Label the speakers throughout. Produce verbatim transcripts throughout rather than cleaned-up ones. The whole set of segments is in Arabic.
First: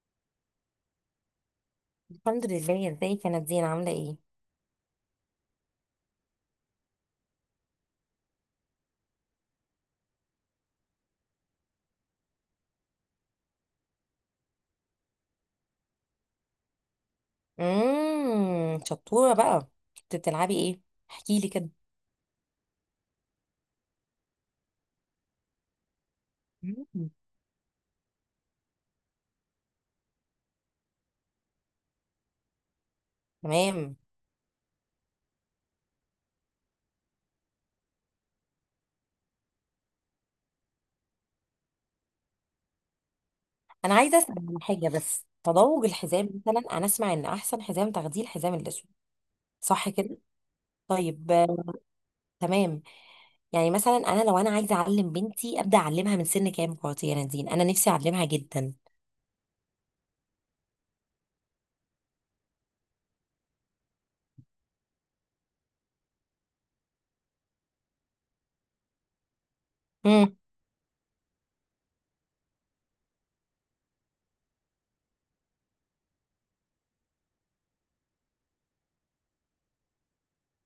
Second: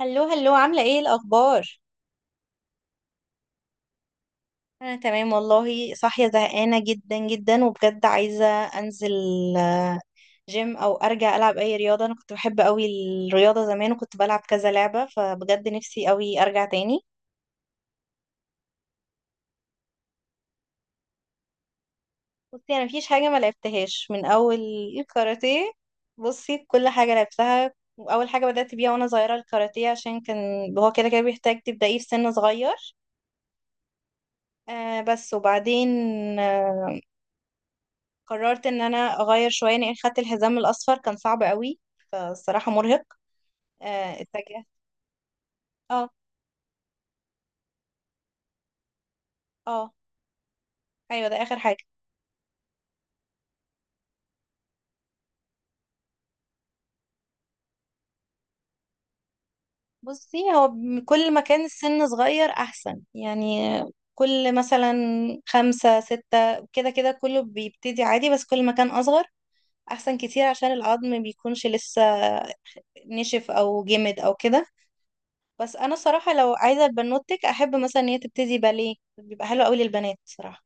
Speaker 1: هلو هلو، عاملة ايه الأخبار؟
Speaker 2: الحمد لله. ازيك يا نادين، عامله ايه؟
Speaker 1: أنا تمام والله، صاحية زهقانة جدا جدا وبجد عايزة أنزل جيم أو أرجع ألعب أي رياضة. أنا كنت بحب أوي الرياضة زمان وكنت بلعب كذا لعبة، فبجد نفسي أوي أرجع تاني.
Speaker 2: امم شطوره بقى. كنت بتلعبي ايه؟ احكي لي كده.
Speaker 1: بصي، أنا مفيش حاجة ما لعبتهاش من أول، الكاراتيه. بصي، كل
Speaker 2: مم.
Speaker 1: حاجة لعبتها. وأول حاجة بدأت بيها وأنا صغيرة الكاراتيه، عشان كان هو كده كده بيحتاج تبدأيه في سن صغير.
Speaker 2: تمام.
Speaker 1: آه بس وبعدين، آه، قررت ان انا اغير شويه لان خدت الحزام الاصفر كان صعب قوي، فالصراحه مرهق.
Speaker 2: انا عايزه
Speaker 1: آه،
Speaker 2: اسال عن
Speaker 1: اتجه.
Speaker 2: حاجه، بس تضوج
Speaker 1: اه،
Speaker 2: الحزام. مثلا انا اسمع ان احسن حزام تاخديه الحزام الاسود، صح
Speaker 1: اه،
Speaker 2: كده؟
Speaker 1: ايوه،
Speaker 2: طيب.
Speaker 1: ده
Speaker 2: آه،
Speaker 1: اخر حاجه.
Speaker 2: تمام. يعني مثلا انا لو انا عايزه اعلم بنتي، ابدا اعلمها من سن كام كواتي يا نادين؟ انا نفسي اعلمها جدا.
Speaker 1: بصي، هو م- كل ما كان السن صغير احسن يعني. كل مثلا خمسة ستة كده كده، كله بيبتدي عادي، بس كل ما كان اصغر احسن
Speaker 2: امم
Speaker 1: كتير عشان العظم بيكونش لسه نشف او جمد او كده. بس انا صراحه لو عايزه بنوتك، احب مثلا ان هي تبتدي باليه، بيبقى حلو قوي للبنات صراحه.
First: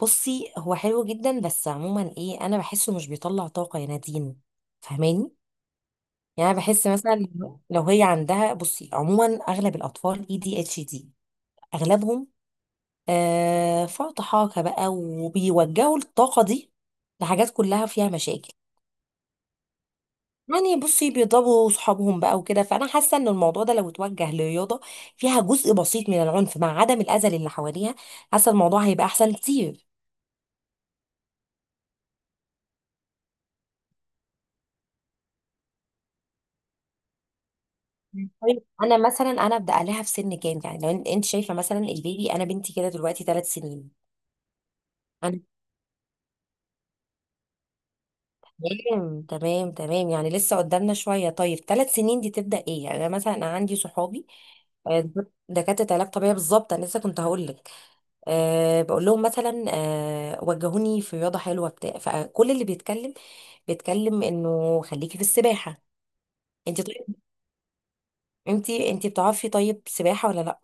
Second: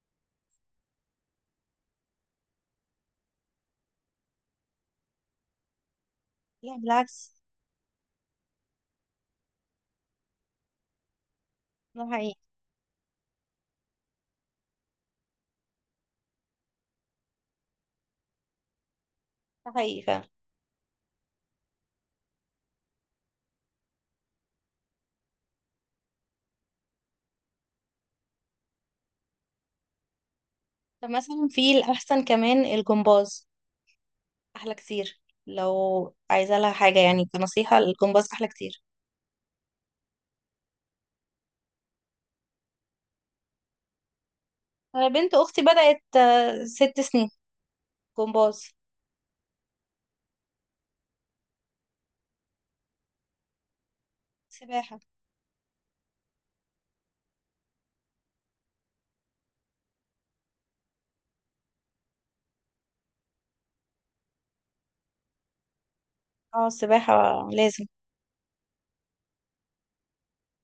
Speaker 2: بصي، هو حلو جدا، بس عموما ايه، انا بحسه مش بيطلع طاقه يا نادين، فاهماني؟ يعني أنا
Speaker 1: لا،
Speaker 2: بحس مثلا
Speaker 1: بالعكس.
Speaker 2: لو لو هي عندها، بصي عموما اغلب الاطفال اي دي اتش دي
Speaker 1: ده
Speaker 2: اغلبهم.
Speaker 1: حقيقي.
Speaker 2: آه، فرط حاجه بقى، وبيوجهوا الطاقه دي لحاجات كلها فيها مشاكل.
Speaker 1: ده حقيقي فعلا.
Speaker 2: يعني بصي بيضربوا صحابهم بقى وكده، فانا حاسه ان الموضوع ده لو اتوجه لرياضه فيها جزء بسيط من العنف، مع عدم الاذى اللي حواليها، حاسه الموضوع هيبقى احسن كتير.
Speaker 1: طب مثلا في الأحسن كمان الجمباز، أحلى كتير. لو عايزة لها حاجة، يعني كنصيحة الجمباز
Speaker 2: مم.
Speaker 1: أحلى
Speaker 2: طيب
Speaker 1: كتير.
Speaker 2: انا مثلا انا ابدا عليها في سن كام؟ يعني لو انت شايفه، مثلا البيبي، انا بنتي كده دلوقتي ثلاث سنين.
Speaker 1: أنا بنت أختي بدأت آه، ست سنين جمباز.
Speaker 2: تمام تمام تمام. يعني لسه قدامنا شوية. طيب ثلاث سنين دي تبدأ ايه؟ يعني انا مثلا انا عندي صحابي،
Speaker 1: سباحة.
Speaker 2: آه، دكاترة علاج طبيعي بالظبط. انا لسه كنت هقول لك. أه بقول لهم مثلا، أه وجهوني في رياضة حلوة بتاع. فكل اللي بيتكلم بيتكلم انه خليكي في السباحة.
Speaker 1: اه،
Speaker 2: انت طيب،
Speaker 1: السباحة لازم.
Speaker 2: انت انت بتعرفي، طيب سباحة ولا لا؟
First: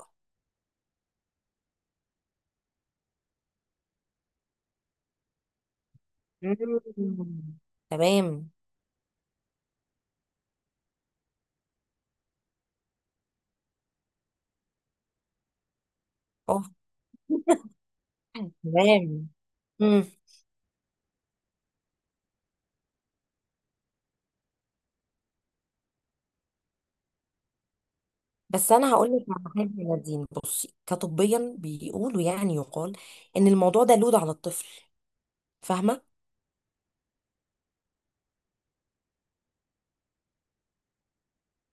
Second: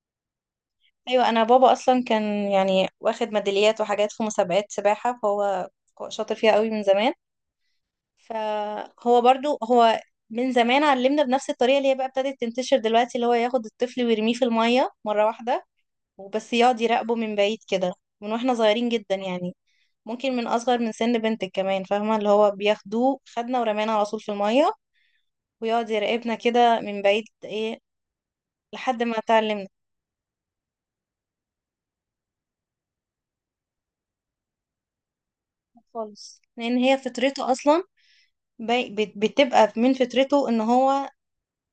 Speaker 1: أيوة، أنا بابا أصلا كان يعني واخد ميداليات وحاجات في مسابقات سباحة، فهو هو شاطر فيها قوي من زمان.
Speaker 2: مم. تمام.
Speaker 1: فهو برضو هو من زمان علمنا بنفس الطريقة اللي هي بقى ابتدت تنتشر دلوقتي، اللي هو ياخد الطفل ويرميه في المية مرة واحدة وبس،
Speaker 2: اوه.
Speaker 1: يقعد يراقبه من بعيد كده، من واحنا صغيرين جدا
Speaker 2: تمام.
Speaker 1: يعني. ممكن من اصغر من سن بنتك كمان، فاهمه؟ اللي هو بياخدوه، خدنا ورمانا على طول في الميه، ويقعد يراقبنا كده من بعيد ايه
Speaker 2: بس انا
Speaker 1: لحد
Speaker 2: هقول
Speaker 1: ما
Speaker 2: لك على
Speaker 1: اتعلمنا.
Speaker 2: حاجه يا نادين، بصي كطبيا بيقولوا، يعني يقال ان الموضوع ده لود على الطفل، فاهمه؟
Speaker 1: خالص، لان هي فطرته اصلا. بي- بت- بتبقى من فطرته ان هو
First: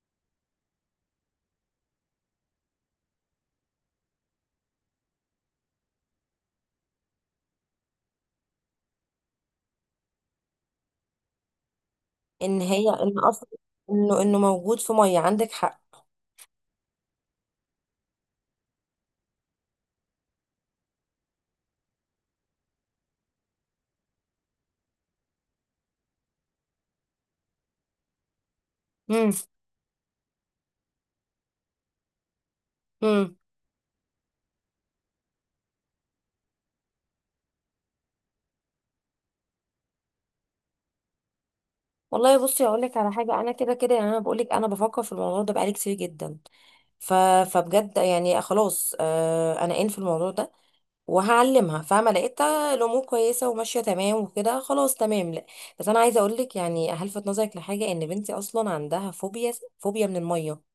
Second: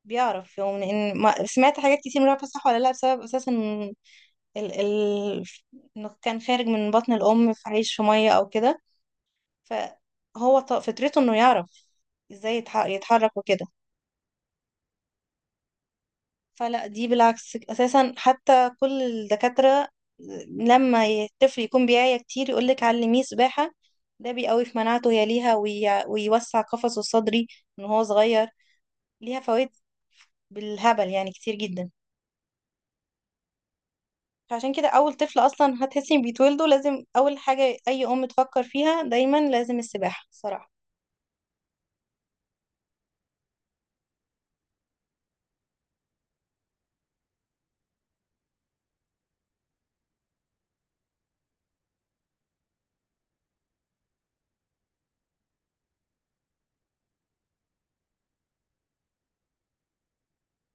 Speaker 1: بيعرف يعني. ان ما سمعت حاجات كتير، مش عارفه صح ولا لا، بسبب اساسا ال... ال... انه كان خارج من بطن الام، في عيش في ميه او كده. فهو ط- فطرته انه يعرف ازاي
Speaker 2: ان
Speaker 1: يتح-
Speaker 2: هي ان
Speaker 1: يتحرك
Speaker 2: اصلا
Speaker 1: وكده.
Speaker 2: انه انه موجود في ميه، عندك حق.
Speaker 1: فلا، دي بالعكس اساسا. حتى كل الدكاترة لما الطفل يكون بيعيا كتير يقولك علميه سباحة، ده بيقوي في مناعته هي، ليها وي... ويوسع قفصه الصدري من هو صغير.
Speaker 2: امم
Speaker 1: ليها فوائد بالهبل يعني، كتير جدا.
Speaker 2: امم
Speaker 1: فعشان كده اول طفل اصلا هتحسي إن بيتولده، لازم اول حاجة اي ام تفكر فيها دايما لازم السباحة صراحة.
Speaker 2: والله، بصي اقول لك على حاجه، انا كده كده، يعني انا بقول لك، انا بفكر في الموضوع ده بقالي كتير جدا. ف... فبجد يعني خلاص، آه انا ان في الموضوع ده وهعلمها، فاهمه؟ لقيتها الامور كويسه وماشيه تمام وكده، خلاص تمام، لا. بس انا عايزه اقول لك يعني هلفت نظرك لحاجه، ان بنتي اصلا عندها فوبيا، فوبيا من الميه.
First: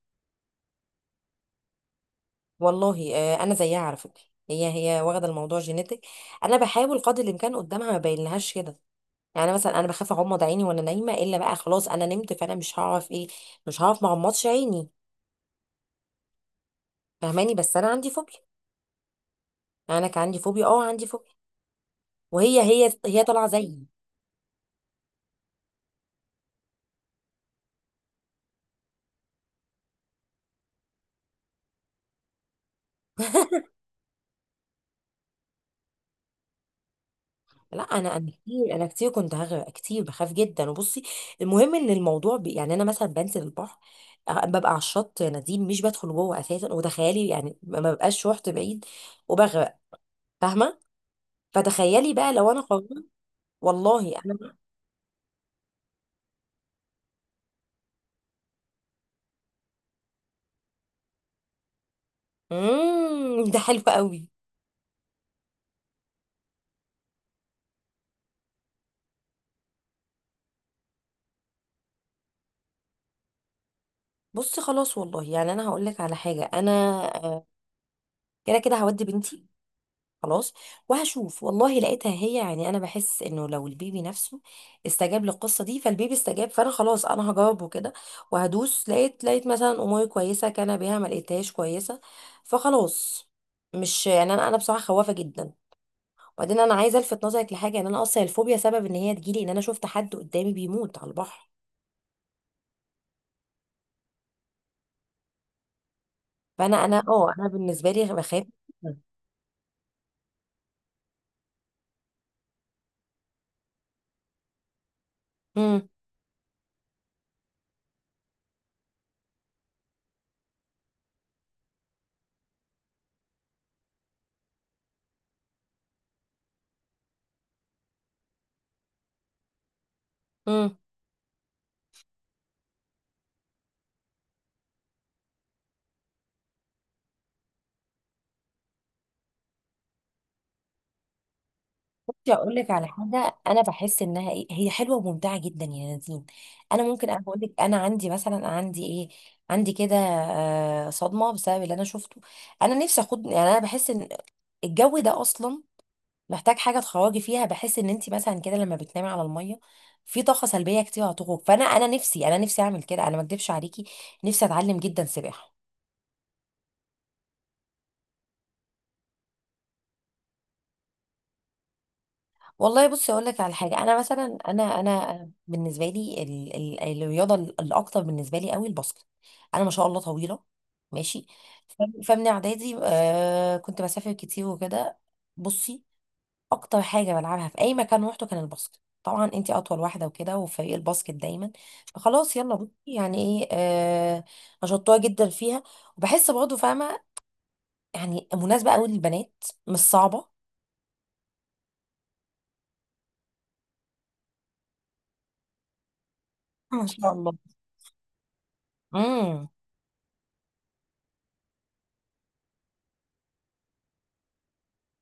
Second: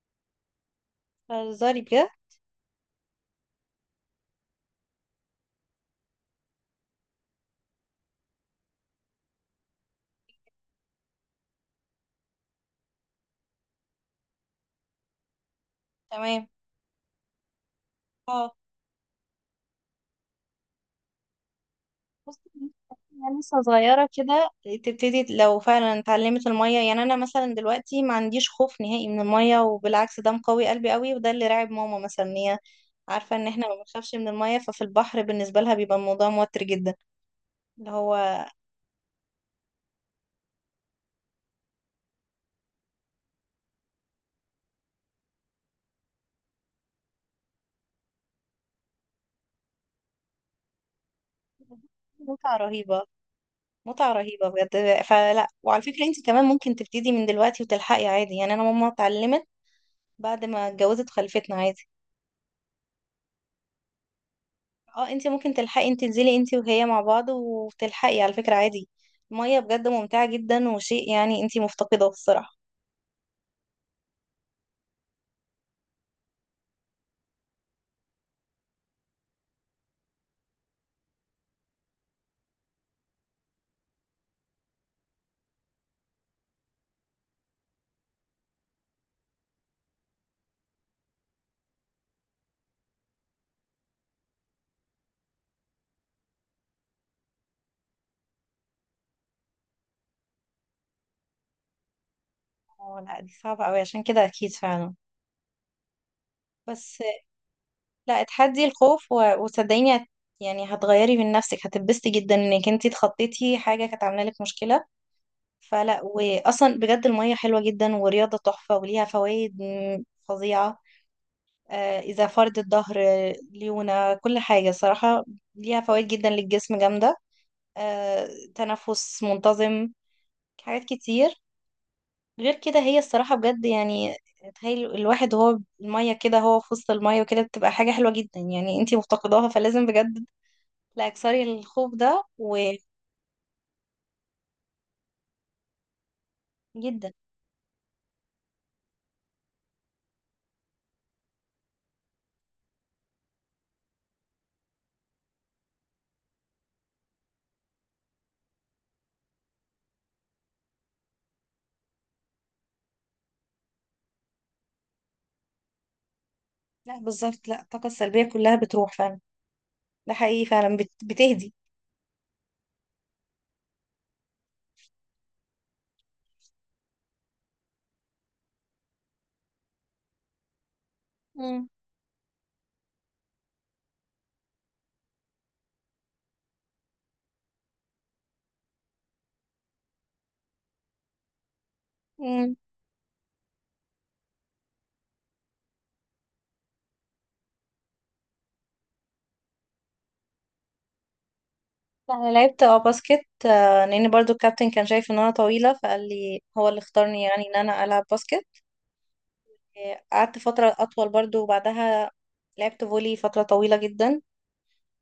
Speaker 1: هزاري بجد.
Speaker 2: والله، آه، انا زيها على فكره. هي هي واخده الموضوع جينيتك. انا بحاول قدر الامكان قدامها ما بينلهاش كده. يعني مثلا انا بخاف اغمض عيني وانا نايمه، الا بقى خلاص انا نمت، فانا مش هعرف ايه، مش هعرف ما اغمضش عيني،
Speaker 1: تمام.
Speaker 2: فاهماني؟ بس انا عندي فوبيا.
Speaker 1: اه.
Speaker 2: يعني انا كان عندي فوبيا، اه عندي فوبيا.
Speaker 1: بصي،
Speaker 2: وهي هي هي
Speaker 1: يعني
Speaker 2: طالعه
Speaker 1: لسه
Speaker 2: زيي.
Speaker 1: صغيرة كده، تبتدي لو فعلا اتعلمت المية. يعني أنا مثلا دلوقتي ما عنديش خوف نهائي من المية، وبالعكس ده مقوي قلبي قوي، وده اللي راعب ماما مثلا، إن هي عارفة إن إحنا ما بنخافش من المية، ففي البحر بالنسبة لها بيبقى الموضوع موتر جدا.
Speaker 2: لا،
Speaker 1: اللي
Speaker 2: انا انا
Speaker 1: هو
Speaker 2: كتير انا كتير كنت هغرق كتير، بخاف جدا. وبصي، المهم ان الموضوع ب... يعني انا مثلا بنزل البحر، أ- ببقى على الشط يا نادين، مش بدخل جوه اساسا. وتخيلي يعني ما ما ببقاش رحت بعيد وبغرق، فاهمه؟ فتخيلي بقى لو
Speaker 1: متعة
Speaker 2: انا
Speaker 1: رهيبة.
Speaker 2: قررت.
Speaker 1: متعة
Speaker 2: والله
Speaker 1: رهيبة
Speaker 2: انا.
Speaker 1: بجد. فلا، وعلى فكرة انت كمان ممكن تبتدي من دلوقتي وتلحقي عادي. يعني انا ماما اتعلمت بعد ما اتجوزت، خلفتنا عادي.
Speaker 2: امم ده حلو قوي.
Speaker 1: اه، انت ممكن تلحقي، انت تنزلي انت وهي مع بعض وتلحقي على فكرة عادي. المية بجد ممتعة جدا، وشيء يعني انت مفتقدة الصراحة.
Speaker 2: بصي خلاص، والله يعني انا هقول لك على حاجه، انا آه، كده كده هودي بنتي، خلاص، وهشوف. والله لقيتها هي، يعني انا بحس انه لو البيبي نفسه استجاب للقصه دي، فالبيبي استجاب، فانا خلاص انا هجاوبه كده وهدوس. لقيت لقيت مثلا اموري كويسه كان بيها، ما لقيتهاش كويسه فخلاص. مش يعني انا انا بصراحه خوافه جدا. وبعدين انا عايزه الفت نظرك لحاجه، ان انا اصلا الفوبيا سبب ان هي تجيلي ان انا شفت حد قدامي بيموت على البحر.
Speaker 1: اه، لا، دي صعبة قوي عشان كده اكيد فعلا.
Speaker 2: فانا
Speaker 1: بس
Speaker 2: انا اه انا بالنسبه لي
Speaker 1: لا،
Speaker 2: بخاف.
Speaker 1: اتحدي الخوف و- وصدقيني هت- يعني هتغيري من نفسك، هتتبسطي جدا انك انت اتخطيتي حاجة كانت عاملة لك مشكلة. فلا، واصلا بجد المية حلوة جدا ورياضة تحفة وليها فوائد م- فظيعة. آه، اذا فرد الظهر، آه، ليونة، كل حاجة صراحة. ليها فوائد جدا للجسم جامدة. آه، تنفس منتظم.
Speaker 2: امم
Speaker 1: حاجات كتير. غير كده هي الصراحة بجد يعني، تخيل الواحد هو المية كده، هو في وسط المية وكده، بتبقى حاجة حلوة جدا. يعني انتي مفتقداها، فلازم بجد، لا اكسري الخوف ده.
Speaker 2: بصي اقول لك على حاجه، انا بحس انها ايه، هي حلوه وممتعه جدا يا نادين. انا ممكن
Speaker 1: وجدا.
Speaker 2: انا بقول لك، انا عندي مثلا، عندي ايه، عندي كده آه، صدمه بسبب اللي انا شفته. انا نفسي اخد، يعني انا بحس ان الجو ده اصلا محتاج حاجه تخرجي فيها. بحس ان انت مثلا كده لما بتنامي على الميه في طاقه سلبيه كتير هتخرج. فانا انا نفسي انا نفسي اعمل كده، انا ما اكدبش عليكي، نفسي اتعلم جدا سباحه.
Speaker 1: لا، بالظبط. لا، الطاقة السلبية كلها بتروح فعلا. ده حقيقي فعلا، بت... بتهدي.
Speaker 2: والله، بصي اقول لك على حاجه، انا مثلا انا انا بالنسبه لي ال- ال- الرياضه الاكتر بالنسبه لي قوي الباسكت. انا ما شاء الله طويله، ماشي.
Speaker 1: مم.
Speaker 2: ف- فمن اعدادي، آه كنت بسافر كتير وكده. بصي، اكتر حاجه بلعبها في اي مكان روحته كان الباسكت، طبعا انتي اطول واحده وكده، وفريق الباسكت دايما. فخلاص يلا
Speaker 1: مم.
Speaker 2: بصي، يعني ايه، آه شطوره جدا فيها. وبحس برضه فاهمه يعني، مناسبه قوي للبنات، مش صعبه.
Speaker 1: لا، انا لعبت اه باسكت، آه، لان برضو الكابتن كان شايف ان انا طويلة، فقال لي، هو اللي
Speaker 2: ما شاء
Speaker 1: اختارني
Speaker 2: الله.
Speaker 1: يعني ان انا العب باسكت. قعدت فترة أطول برضو، وبعدها لعبت فولي فترة طويلة جدا.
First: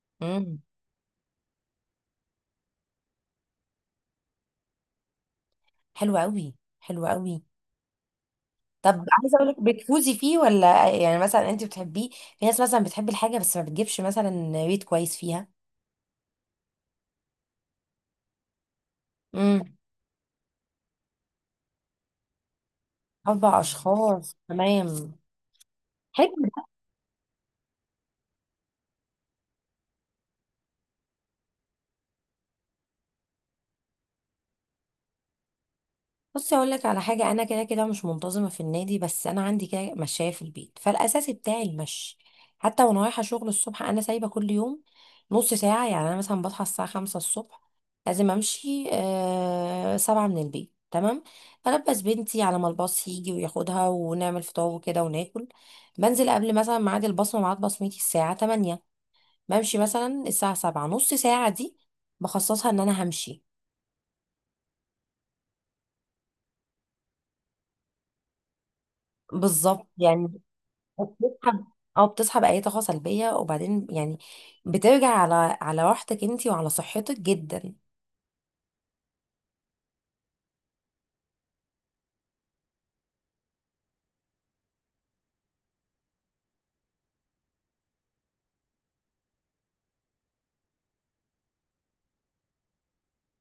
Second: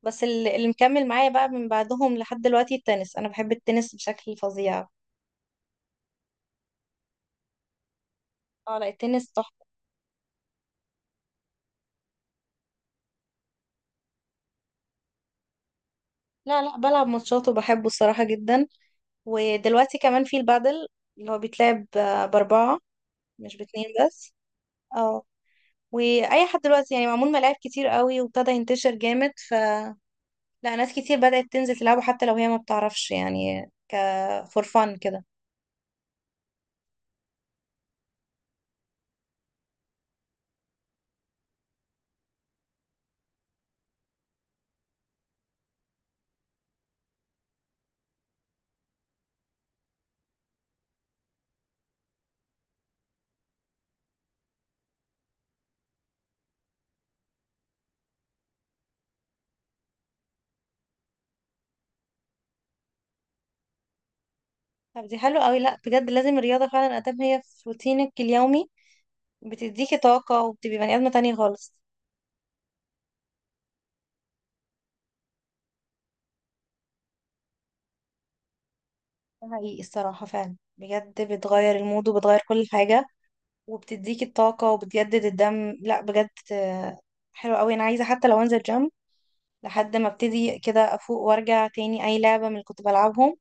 Speaker 1: بس ال-
Speaker 2: امم
Speaker 1: اللي مكمل معايا بقى من بعدهم لحد دلوقتي التنس، أنا بحب التنس بشكل فظيع.
Speaker 2: حلو قوي، حلو قوي.
Speaker 1: اه لا،
Speaker 2: طب
Speaker 1: التنس
Speaker 2: عايزه اقول لك،
Speaker 1: تحفة.
Speaker 2: بتفوزي فيه ولا؟ يعني مثلا انت بتحبيه. في ناس مثلا بتحب الحاجه بس ما بتجيبش مثلا ريت كويس فيها.
Speaker 1: لا لا، بلعب ماتشات وبحبه الصراحة جدا.
Speaker 2: امم
Speaker 1: ودلوقتي كمان في البادل، اللي هو بيتلعب آه، بأربعة، مش
Speaker 2: اربع
Speaker 1: باتنين بس.
Speaker 2: اشخاص تمام.
Speaker 1: اه. وأي
Speaker 2: حلو.
Speaker 1: حد دلوقتي يعني، معمول ملاعب كتير قوي وابتدى ينتشر جامد. فلا، ناس كتير بدأت تنزل تلعبه حتى لو هي ما بتعرفش، يعني ك فور فن كده.
Speaker 2: بصي اقول لك على حاجه، انا كده كده مش منتظمه في النادي، بس انا عندي كده مشاية في البيت، فالاساسي بتاعي المشي. حتى وانا رايحه شغل الصبح، انا سايبه كل يوم نص ساعه. يعني انا مثلا بصحى الساعه خمسه الصبح، لازم امشي آه سبعه من البيت، تمام. البس بنتي على ما الباص يجي وياخدها، ونعمل فطار وكده وناكل، بنزل قبل مثلا ميعاد البصمه. ميعاد بصمتي الساعه تمانيه، بمشي مثلا الساعه سبعه. نص ساعه دي بخصصها ان انا همشي.
Speaker 1: طب دي حلوة قوي. لا بجد، لازم الرياضة فعلا ادام هي في روتينك اليومي،
Speaker 2: بالظبط
Speaker 1: بتديكي
Speaker 2: يعني.
Speaker 1: طاقة وبتبقي بني ادمة تانية
Speaker 2: وبتسحب
Speaker 1: خالص.
Speaker 2: او بتسحب اي طاقه سلبيه، وبعدين يعني بترجع على على راحتك انت، وعلى صحتك جدا.
Speaker 1: ده حقيقي الصراحة فعلا، بجد بتغير المود وبتغير كل حاجة، وبتديكي الطاقة وبتجدد الدم. لا بجد آه، حلوة قوي. انا عايزة حتى لو انزل جيم لحد ما ابتدي كده افوق، وارجع تاني اي لعبة من اللي كنت بلعبهم.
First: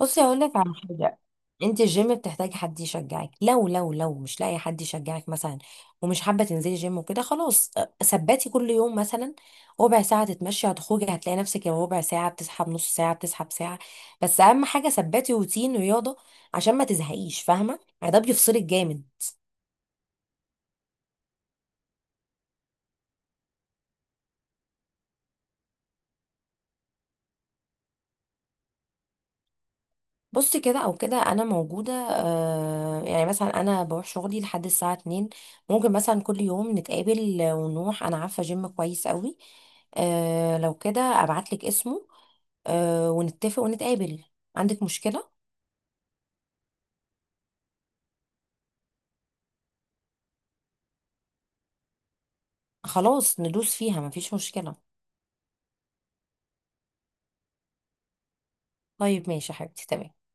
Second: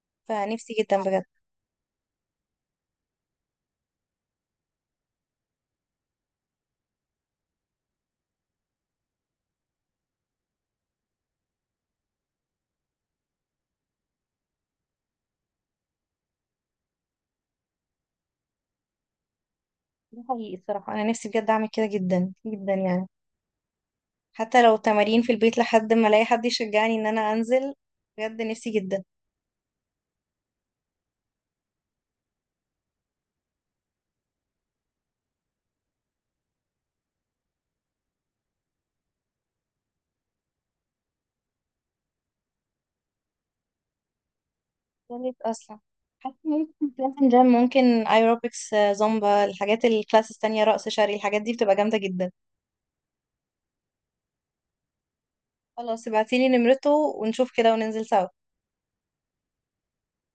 Speaker 2: بصي هقول لك على
Speaker 1: فنفسي جدا
Speaker 2: حاجه،
Speaker 1: بجد.
Speaker 2: انت الجيم بتحتاجي حد يشجعك، لو لو لو مش لاقي حد يشجعك مثلا، ومش حابه تنزلي جيم وكده، خلاص، أه، ثبتي كل يوم مثلا ربع ساعه تتمشي، هتخرجي هتلاقي نفسك، يا ربع ساعه بتسحب، نص ساعه بتسحب، ساعه. بس اهم حاجه ثبتي روتين رياضه عشان ما تزهقيش، فاهمه يعني؟ ده بيفصلك جامد.
Speaker 1: ده حقيقي الصراحة، انا نفسي بجد اعمل كده جدا جدا يعني، حتى لو تمارين في البيت لحد ما الاقي حد يشجعني ان انا انزل. بجد نفسي جدا.
Speaker 2: بص، كده او كده انا موجوده. آه يعني مثلا انا بروح شغلي لحد الساعه اتنين، ممكن مثلا كل يوم نتقابل ونروح. انا عارفه جيم كويس قوي، آه لو كده ابعت لك اسمه، آه ونتفق ونتقابل. عندك مشكله؟
Speaker 1: جامد اصلا. حاسه ان أنا كنت بروح جيم، ممكن ايروبكس، زومبا، الحاجات الكلاسز التانية، رقص شرقي، الحاجات دي بتبقى جامده جدا.
Speaker 2: خلاص ندوس فيها، مفيش مشكله.
Speaker 1: خلاص، ابعتيلي نمرته ونشوف كده وننزل سوا.
Speaker 2: طيب ماشي يا حبيبتي، تمام.